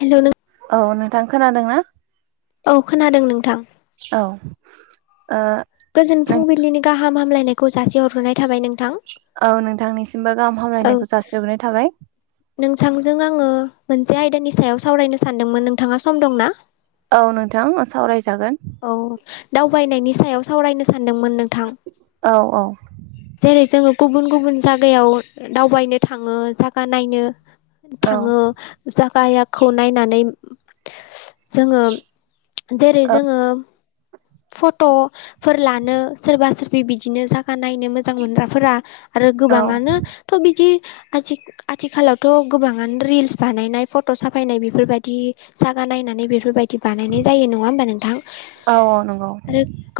हेल'नो औ नोंथां खोनादों ना औ खोनादों नोंथां औ ओ गोजोन नों फुंबिलिनि गाहाम हामलायनायखौ जासे हरहरनाय थाबाय नोंथां औ नोंथांनिसिमबो गाहाम औ हामलायनायखौ जासि हग्रोनाय थाबाय नोंथांजों आङो मोनसे आयदानि सायाव सावरायनो सानदोंमोन नोंथाङा सम दं ना औ नोंथां सावरायजागोन औ दावबायनायनि सायाव सावरायनो सानदोंमोन नों औ औ जेरै जोङो गुबुन गुबुन जागायाव दावबायनो थाङो जगा नायनो औ थाङो जागायाखौ नायनानै जोङो जेरै औ जोङो फट' फोर लानो सोरबा सोरबि बिदिनो जागा नायनो मोजां मोनग्राफोरा आरो औ गोबाङानो थ' बिदि आज आथिखालावथ' गोबाङानो रिल्स बानायनाय फट' साफायनाय बेफोरबायदि जागा नायनानै बेफोरबायदि बिदि बानायनाय जायो नङा होमबा नों औ औ नग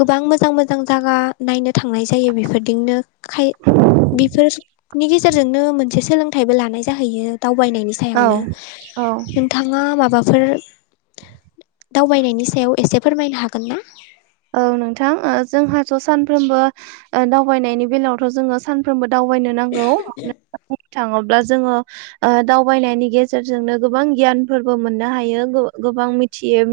गोबां मोजां मोजां जायगा नायनो थांनाय जायो बेफोरदिनो खाय बेफोरनि गेजेरजोंनो मोनसे सोलोंथाइबो लानाय जाहैयो दावबायनायनि सायावनो औ औ नोंथां नङा माबाफोर दावबायनायनि सायाव एसे फोरमायनो हागोन ना औ नोंथां जोंहाथ' सानफ्रोमबो दावबायनायनि बेलायावथ' जोङो सानफ्रोमबो दावबायनो नांगौ म बुंनो थाङोब्ला जोङो दावबायनायनि गेजेरजोंनो गोबां गियानफोरबो मोननो हायो गोबां मिथियै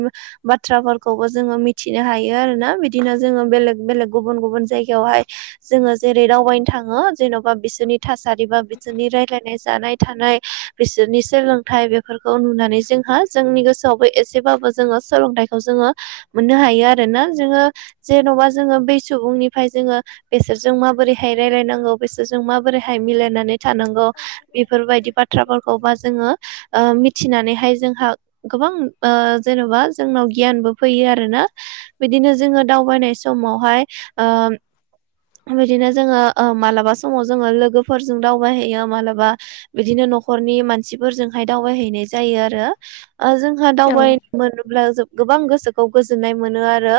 बाथ्राफोरखौबो जोङो मिथिनो हायो यो आरो ना बिदिनो जोङो बेलेग बेलेग गुबुन गुबुन जायगायावहाय जोङो जेरै रावबायनो थाङो जेन'बा बिसोरनि थासारि बा बिसोरनि रायलायनाय जानाय थानाय बिसोरनि सोलोंथाइ बेफोरखौ नुनानै जोंहा जोंनि गोसोआवबो एसेबाबो जोङो सोलोंथाइखौ जोङो मोननो हायो आरो ना जोङो जेन'बा जोङो बै सुबुंनिफ्राय जोङो बेसोरजों माबोरैहाय रायलायनांगौ बेसोरजों माबोरैहाय मिलायनानै थानांगौ बेफोरबायदि बाथ्राफोरखौबा जोङो मिथिनानैहाय जोंहा गोबां ओ जेन'बा जोंनाव गियानबो फैयो आरोना बिदिनो जोङो दावबायनाय समावहाय ओ बिदिनो जोङो ओ मालाबा समाव जोङो लोगोफोरजों दावबायहैयो मालाबा बिदिनो न'खरनि मानसिफोरजोंहाय दावबायहैनाय जायो आरो ओ जों आोंहा औ दावबायनो मोनोब्ला गोबां गोसोखौ गोजोननाय मोनो आरो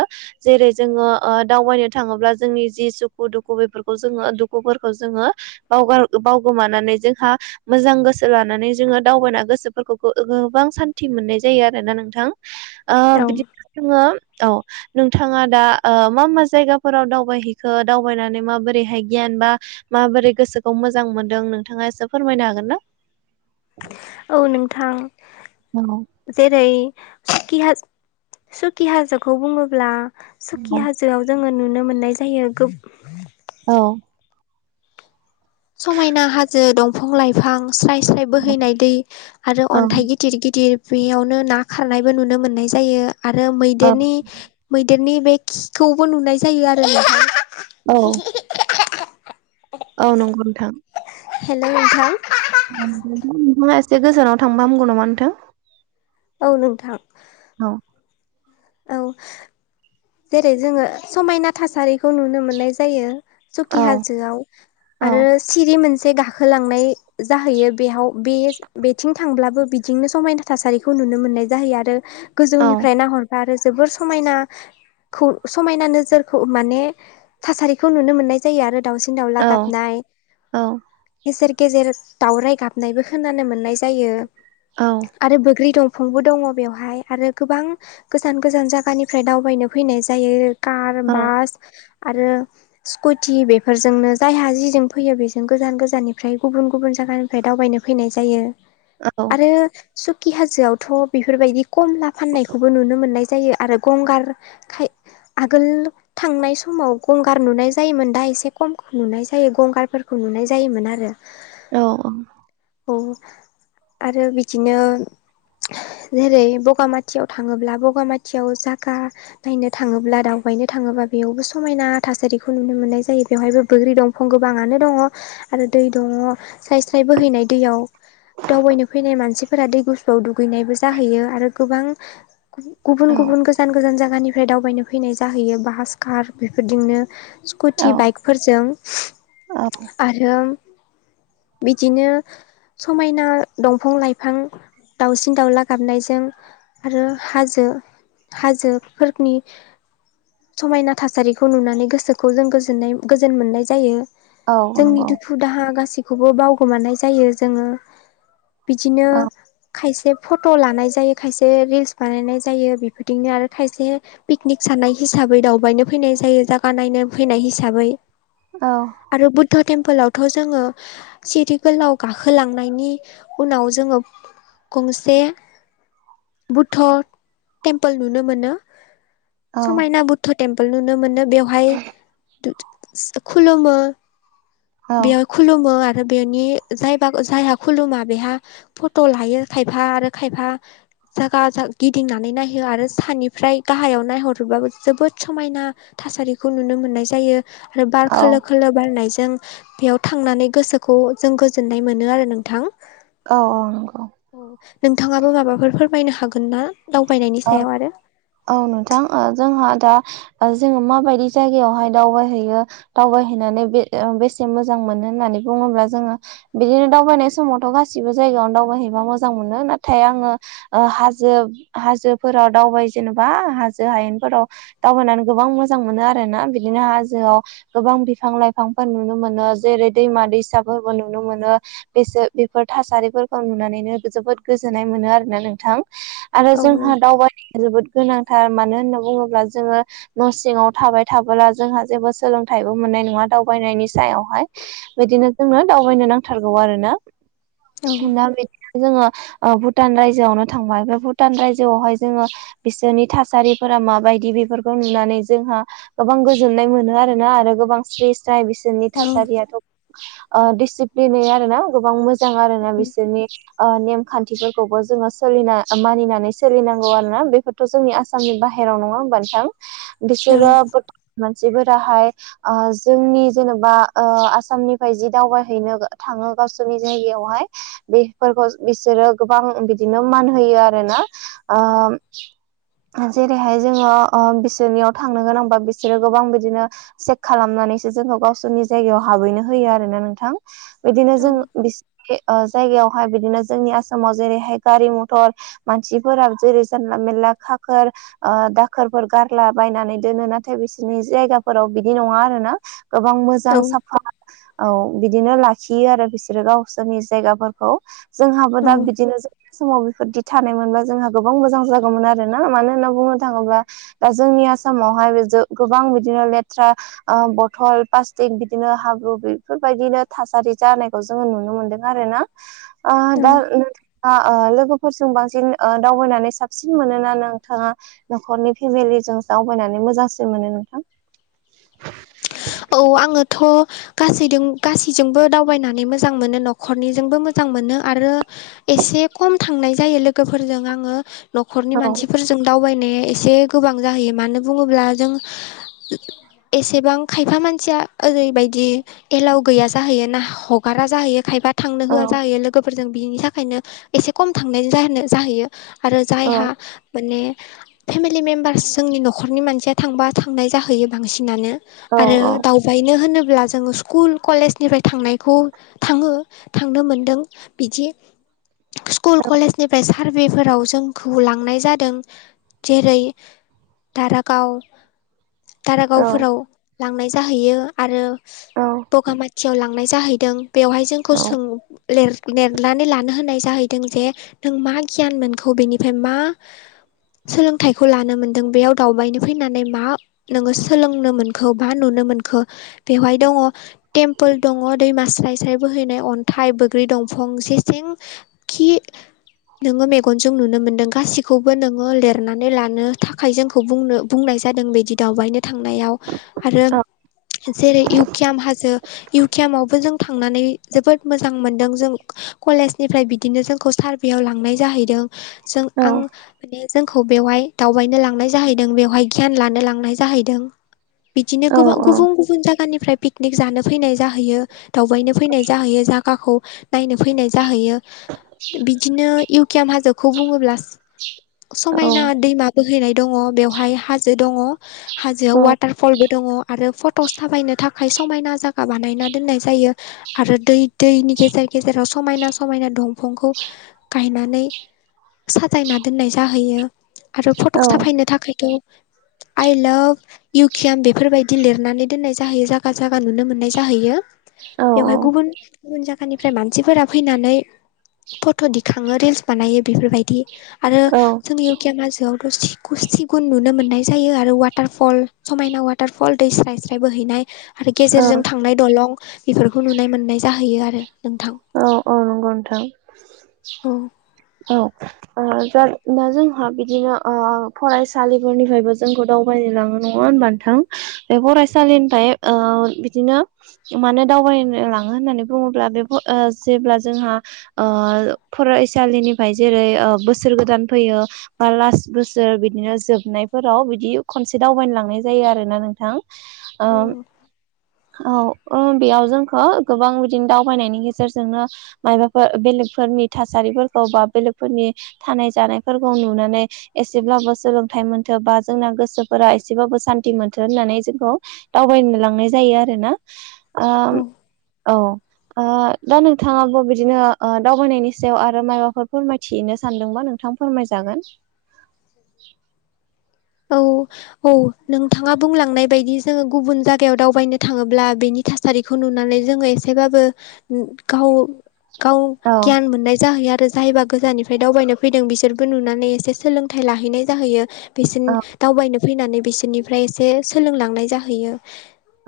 जेरै जोङो ओ दावबायनो थाङोब्ला जोंनि जि सुखु दुखु बेफोरखौ जोङो दुखुफोरखौ जोङो बावगार बावगोमानानै जोंहा मोजां गोसो लानानै जोङो दावबायना गोसोफोरखौ गोबां सान्थि मोननाय जायो आरोना नोंथां [inaudible] बिदिनो जोङो औ नोंथाङा दा मा मा जायगाफोराव दावबायहैखो दावबायनानै माबोरैहाय गियान बा माबोरै गोसोखौ मोजां मोनदों नोंथाङा एसे फोरमायनो हागोन ना? औ नोंथां औ जेरै सुकि हाज हाजोखौ बुङोब्ला सुकि हाज जोआव जोङो नुनो मोननाय जायो गोब औ समायना हाजो दंफां लाइफां स्राय स्राय बोहैनाय दै आरो औ अन्थाइ गिद गिदिर गिदिर बेयावनो ना खारनायबो नुनो मोननाय जायो आरो औ मैदेरनि मैदेरनि बे खिखौबो नुनाय जायो आरोना औ औ नंगौ नोंथां हेलौ नोंथां नोंथाङा एसे गोजानाव थांबा हामगौ नामा नोंथां औ नोंथां औ औ जेरै जोङो समायना थासारिखौ नुनो मोननाय जायो सखि औ हाजोआव औ आरो सिरि मोनसे गाखोलांनाय जाहैयो बेयाव बेज बेथिं थांब्लाबो बिदिनो समायना थासारिखौ नुनो मोननाय जाहोयो आरो औ गोजौनिफ्राय नाहरबा आरो जोबोर समायना खौ समायना नोजोरखौ माने थासारिखौ नुनो मोननाय जायो आरो दाावसिन औ दाउला गाबनाय औ गेजेर गेजेर दावराइ गाबनायबो खोनानो मोननाय जायो आरो बोग्रि दंफांबो दङ बेवहाय आरो गोबां गोजान गोजान जायगानिफ्राय दावबायनो फैनाय जायो कार, औ बास आरो स्कुटि बेफोरजोंनो जायहा जिजों फैयो बेजों गोजान गोजाननिफ्राय गुबुन गुबुन जागा फ्राय दावबायनो फैनाय जायो आरो सुखि हाजोआवथ' बेफोरबायदि खमला फाननायखौबो नुनो मोननाय जायो आरो गंगार खाय आगोल थांनाय समाव गंगार नुनाय जायोमोन दा एसे खमखौ नुनाय जायो गंगारफोरखौ नुनाय जायोमोन आरो [inaudible] औ औ औ आरो बिदिनो जेरै बगामाथियाव थाङोब्ला ब बगामाथियाव जागा नायनो थाङोब्ला दावबायनो थाङोब्ला बेयावबो समायना थासारिखौ नुनो मोननाय जायो बेवहायबो बोग्रि दं फं गोबाङानो दङ आरो दै दङ स्राय स्राय बोहैनाय दैयाव दावबायनो फैनाय मानसिफोरा दै गुसुआव दुगैनायबो जाहैयो आरो गोबां गुबुन गुबुन गोज गोजान गोजान जायगानिफ्राय दावबायनो फैनाय जाहैयो बाहास, कार बेफोरजोंनो स्कुटि औ बाइकफोरजों औ आरो बिदिनो समायना दंफां लाइफां दाउसिन दाउला गाबनायजों आरो हाजो हाजोफोरनि समायना थासारिखौ नुनानै गोसोखौ जों गोजोननाय गोजोन मोननाय जायो औ जोंनि नंगौ दुखु दाहा गासैखौबो बावगोमानाय जायो जोङो बिदिनो औ खायसे फट' लानाय जायो खायसे रिल्स बानायनाय जायो बेफोरदिनो आरो खायसे पिकनिक सानाय हिसाबै दावबायनो फैनाय जायो जायागा नायनो फैनाय हिसाबै औ। आरो बुद्ध टेम्पोलावथ' जोङो सिरि गोलाव गाखोलांनायनि उनाव जोङो गंसे धह तेमपोल नुनो मोन औ समायना बुद्ध तेम्पोल नुनो मोनो बेयव हाय खुलुमो औ खुलुमो आरो बेनि ज जायहा खुलुमा बेहा फट' लायो खायफा आरो खायफा गाजा गिदिंनानै नायहो आरो सनिफ्राय गाहायाव नायहरबाबो जोबोद समायना थासारिखौ नुनो मोननाय जायो आरो बार औ खोलो खोलो बारनायजों बेयाव थांनानै गोसोखौ जों गोजोननाय मोनो आरो नोंथां। औ औ नंगौ। औ नोंथाङाबो माबाफोर फोरमायनो हागोन ना दावबायनायनि औ सायाव आरो औ नोंथां जोंहा दा जोङो माबायदि जायगायावहाय दावबायहैयो दावबायहैनानै बे बेसे मोजां मोनो होननानै बुङोब्ला जोङो बिदिनो दावबायनाय समावथ' गासिबो जायगायावनो दावबायहैबा मोजां मोनो नाथाय आङो हाजो हाजोफोराव दावबाय जेनेबा हाजो हायेनफोराव दावबायनानै गोबां मोजां मोनो आर ना बिदिनो हाजोआव गोबां बिफां लाइफांफोर नुनो मोनो जेरै दैमा दैसाफोरबो नुनो मोनो। बेसोर बेफोर थासारिफोरखौ नुनानैनो जोबोद गोजोननाय मोनो आरोना नोंथां। आरो औ जोंहा नोंथां दावबायनाया जोबोद गोनांथार मानो होनना बुङोब्ला जोङो न' सिङाव थाबाय थाबोला जोंहा जेबो सोलोंथाइबो मोननाय नङा दावबायनायनि सायावहाय बिदिनो जोंनो दावबायनो नांथारगौ आरो ना बिदिनो जोङो ओ भुटान रायजोआवनो थांबाय बे भुट भुटान रायजोआवहाय जोङो बिसोरनि थासारिफोरा माबायदि बेफोरखौ नुनानै जोंहा गोबां गोजोननाय मोनो आरोना आरो गोबां स्रिस जाय बिसोरनि औ औ थासारियाथ' ओ दिसिप्लिन आर ना गोबां मोजां मोजां आरोना बिसोरनि नेम खान्थिफोरखौबो जोङो सोलिना मानिनानै सोलिनांगौ आरोना बेफोरथ' जोंनि आसामनि बाहेरायाव नङा होमबा नोथां औ बिसोरो बरथम मानसिफोराहाय जोंनि जेनेबा आसामनिफ्राय जि दावबायहैनो थाङो गावसोरनि जायगायावहाय बेफोरखौ बिसोरो गोबां बिदिनो मान होयो आर ना जेरैहाय जोङो बिसोरनियाव थांनो गोनांबा बिसोरो गोबां बिदिनो चेक खालामनानैसो जोंखौ गावसोरनि जायगायाव हाबहैनो होयो आरोना नोंथां बिदिनो जों औ जायगायावहाय बिदिनो जोंनि आसामाव जेरैहाय गारि म'थर मानसिफोरा जेरै जानला मेनला खाखोर दाखोरफोर गारला बायनानै दोनो नाथाय बिसोरनि जायगाफोराव बिदि नङा आरो ना। गोबां मोजां मोजां साफा औ बिदिनो लाखियो आरो बिसोरो गावसोरनि जायगाफोरखौ जोंहाबो दा औ बिदिनो जों समाव बेफोर दि थानायमोनबा जोंहा गोबां मोजां जागौमोन आर ना मानो होनना बुंनो थाङोब्ला दा जोंनि आसामावहाय बे गोबां बिदिनो लेथ्रा बथल प्लास्टिक बिदिनो हाब्रु बेफोरबायदिनो थासारि जानायखौ जोङो नुनो मोनदों आरो ना आ फोरजों बांसिन दावबायनानै साबसिन मोनोना नोंथाङा न'खरनि फेमिलिजों सावरायनानै मोजांसिन मोनो नोंथां औ आङोथ' गासैदों गासैजोंबो दावबायनानै मोजां मोनो न'खरनिजोंबो मोजां मोनो आरो। एसे खम थांनाय जायो लोगोफोरजों आङो न'खरनि औ मानसिफोरजों जों दावबायनाया एसे गोबां जाहैयो मानो बुङोब्ला जों एसेबां खायफा मानसिया ओरैबायदि एलाव गैया जाहैयो ना हगारा जाहैयो खायफा थांनो औ होआ जाहैयो लोगोफोरजों बिनि थाखायनो एसे खम थांनाय ज' जाहैयो आरो औ जायहा माने फेमिलि मेम्बार्स जोंनि न'खरनि मानसिया थांबा थांनाय जाहैयो बांसिनानो औ आरो औ दाउ बेनो होनोब्ला जोङो स्कुल कलेजनिफ्राय थांनायखौ थाङो-थांनो मोनदों। बिदि स्कुल कलेजनिफ्राय सार्भेफोराव जोंखौ लांनाय जादों जेरै दारागाव औ दारागावफोराव लांनाय जाहैयो आरो औ बगामाथियाव लांनाय जाहैदों। बेवहाय औ जोंखौ सों लिरनानै लानो होनाय जाहै दों जे नों मा गियान मोनखौ बेनिफ्राय मा सोलोंथाइखौ लानो मोन्दों बेयाव दावबायनो फैनानै मा नोङो सोलोंनो मोन खो बा नुनो मोनखो बेवहाय दङ टेम्पोल दङ दैमा स्राय स्राय बोहैनाय अन्थाइ बैग्रि दंफां जे सिं खि नोङो मेगनजों नुनो मोनदों गासिखौबो नोङो लिरनानै लानो थाखाय जोंखौ बुंनो बुंनाय जादों बिदि दावबायनो थांनायाव आरो जेरै इउकियाम हाजो इउ कियामावबो जों थांनानै जोबोद मोजां मोनदों जों कलेजनिफ्राय बिदिनो जोंखौ सारभेयाव लांनाय जाहैदों जों आं माने जोंखौ बेवहाय दावबायनो लांनाय जाहैदों बेवहाय गियान लानो लांनाय जाहैदों। बिदिनो गोबां गुबुन गुबुन जागानिफ्राय पिकनिक जानो फैनाय जाहैयो। दावबायनो फैनाय जाहैयो जागाखौ नायनो फैनाय जाहैयो बिदिनो इउकियाम हाजोखौ बुङोब्ला समायना दैमा बोहैनाय दङ बेवहाय हाजो दङ हाजोआव वाटार फलबो दङ। आरो फट'स साफायनो थाखाय समायना जायगा बानायना दोननाय जायो। आरो दै दैनि गेजेर गेजेराव समायना समायना दंफांखौ गायनानै साजायना दोननाय जाहैयो आरो फट' साफायनो थाखायथ' आइ लाभ इउकियाम बेफोरबायदि लिरनानै दोननाय जाहैयो जायगा जायगा नुनो मोननाय जाहैयो। बेवहाय गुबुन गुबुन जायगानिफ्राय मानसिफोरा फैनानै फट' दिखाङो रिल्स बानायो बेफोरबायदि आरो जों यउवं दंकियाम हाजोआवथ' सिगुन नुनो मोननाय जायो आरो वाटारफल समायना वाटारफल दै स्राय स्राय बोहैनाय आ रो औ गेजेरजों औ थांनाय दलं बेफोरखौ नुनाय मोननाय जाहैयो आरो नोंथां। औ औ नंगौ नोंथां। औ औ ओ दा जोंहा बिदिनो ओ फरायसालिफोरनिफ्रायबो जोंखौ दावबायनो लाङो नङा होनबा नों थां बे फरायसालिनिफ्राय ओ बिदिनो मानो दावबायनो लाङो होननानै बुङोब्ला बेफोर जेब्ला जोंहा ओ फरायसालिनिफ्राय जेरै बोसोर गोदान फैयो बा लास्ट बोसोर बिदिनो जोबनायफोराव बिदि खनसे दावबायनो लांनाय जायो आरोना नोंथां। औ नों औ औ बेयाव जोंखौ गोबां बिदिनो दावबायनायनि गेजेरजोंनो माबाफोर बेलेगफोरनि थासारि बा बेलेगफोरनि थानाय जानायफोरखौ नुनानै एसेब्लाबो सोलोंथाइ मोनथों बा जोंना गोसोफोरा एसेब्लाबो सान्थि मोनथों होननानै जोंखौ दावबायनो लांनाय जायो आरो ना। ओ औ औ ओ दा नोंथाङाबो बिदिनो ओ दावबायनायनि सायाव आरो। आरो मायबाफोर फोरमायथिनो सानदोंबा नोंथां फोरमायजागोन औ औ नोंथाङा बुंलांनाय बायदि जोङो गुबुन जायगायाव दावबायनो थाङोब्ला बेनि थासारिखौ नुनानै जोङो एसेबाबो गाव गाव औ गियान मोननाय जाहैयो आरो। जायोबा गोजाननिफ्राय दावबायनो फैदों बिसोरबो नुनानै एसे सोलोंथाइ लाहैनाय जाहैयो औ बिसोरनि दावबायनो फैनानै बिसोरनिफ्राय एसे सोलोंलांनाय जाहैयो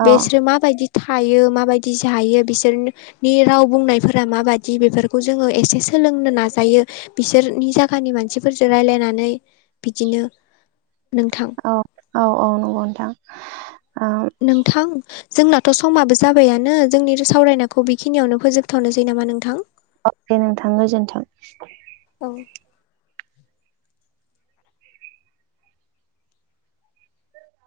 औ बिसोरो माबायदि थायो माबायदि जायो बिसोरनो नि राव बुंनायफोरा माबायदि बेफोरखौ जोङो एसे सोलोंनो नाजायो। बिसोरनि जायगानि मानसिफोरजों रायज्लायनानै बिदिनो नोंथां। औ औ औ नंगौ नोंथां। नोंथां। जोंनाथ' समाबो जाबायानो जोंनि सावरायनाखौ बेखिनियावनो फोजोबथावनोसै नामा नोंथां? अके नोंथां गोजोनथों। औ